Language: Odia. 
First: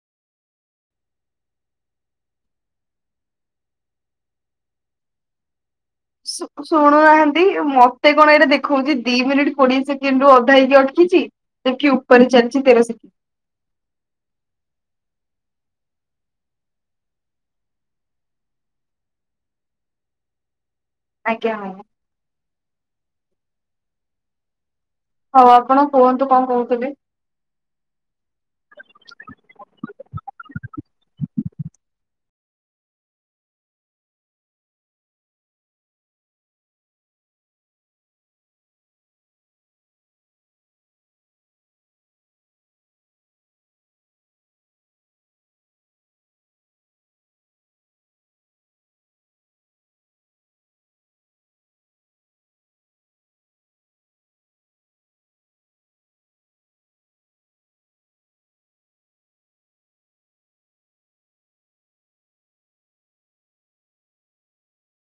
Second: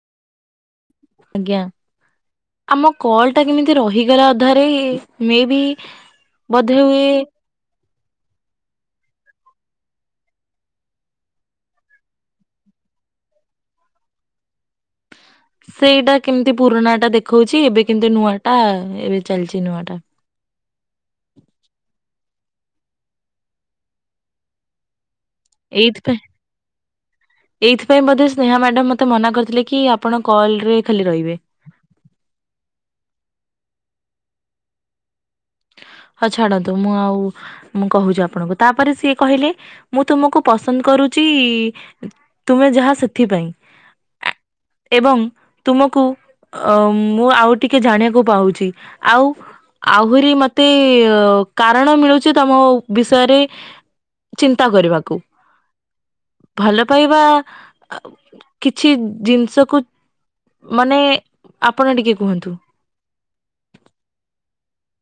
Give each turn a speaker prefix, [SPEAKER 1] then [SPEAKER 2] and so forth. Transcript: [SPEAKER 1] ଆଜ୍ଞା। ଆମ କଲ ଟା କେମିତି ରହିଗଲା ଅଧାରେ ମେ ବି
[SPEAKER 2] ଶୁ
[SPEAKER 1] ବୋଧେ ହୁଏ
[SPEAKER 2] ଶୁଣୁ ନାହା ନ୍ତି ମତେ କଣ ଏଇଟା ଦେଖଉଛି ଦି ମିନିଟ୍ କୋଡିଏ ସେକେଣ୍ଡ ରୁ ଅଧା ହେଇକି ଅଟକିଚି। ଏଠି ଉପରେ ଚାଲିଛି ତେର ସେକେ
[SPEAKER 1] ସେଇଟା କେମିତି ପୁରୁଣା ଟା ଦେଖଉଚି ଏବେ କିନ୍ତୁ ନୂଆ ଟା ଏବେ ଚାଲଚି ନୂଆ ଟା।
[SPEAKER 2] ଆଜ୍ଞା [unintelligible] ହଉ ଆପଣ
[SPEAKER 1] ଏଇଥିପାଇଁ
[SPEAKER 2] କୁହନ୍ତୁ କଁ କହୁଥିଲେ?
[SPEAKER 1] ଏଇଥିପାଇଁ ବୋଧେ ସ୍ନେହା ମ୍ୟାଡାମ ମତେ ମନା କରିଥିଲେ କି ଆପଣ କଲ ରେ ଖାଲି ରହିବେ। ହ ଛାଡନ୍ତୁ ମୁଁ ଆଉ ମୁଁ କହୁଚି ଆପଣଙ୍କୁ ତାପରେ ସିଏ କହିଲେ ମୁଁ ତୁମକୁ ପସନ୍ଦ କରୁଚି ତୁମେ ଯାହା ସେଥିପାଇଁ। ଆ ଏବଂ ତୁମକୁ ଅ ମୁଁ ଆଉ ଟିକେ ଜାଣିବାକୁ ପାଉଚି ଆଉ ଆହୁରି ମତ ତେ କାରଣ ମିଳୁଚି ତମ ବିଷୟରେ ଚିନ୍ତା କରିବାକୁ, ଭଲ ପାଇବା କିଛି ଜିନିଷକୁ ମାନେ ଆପଣ ଟିକେ କୁହନ୍ତୁ।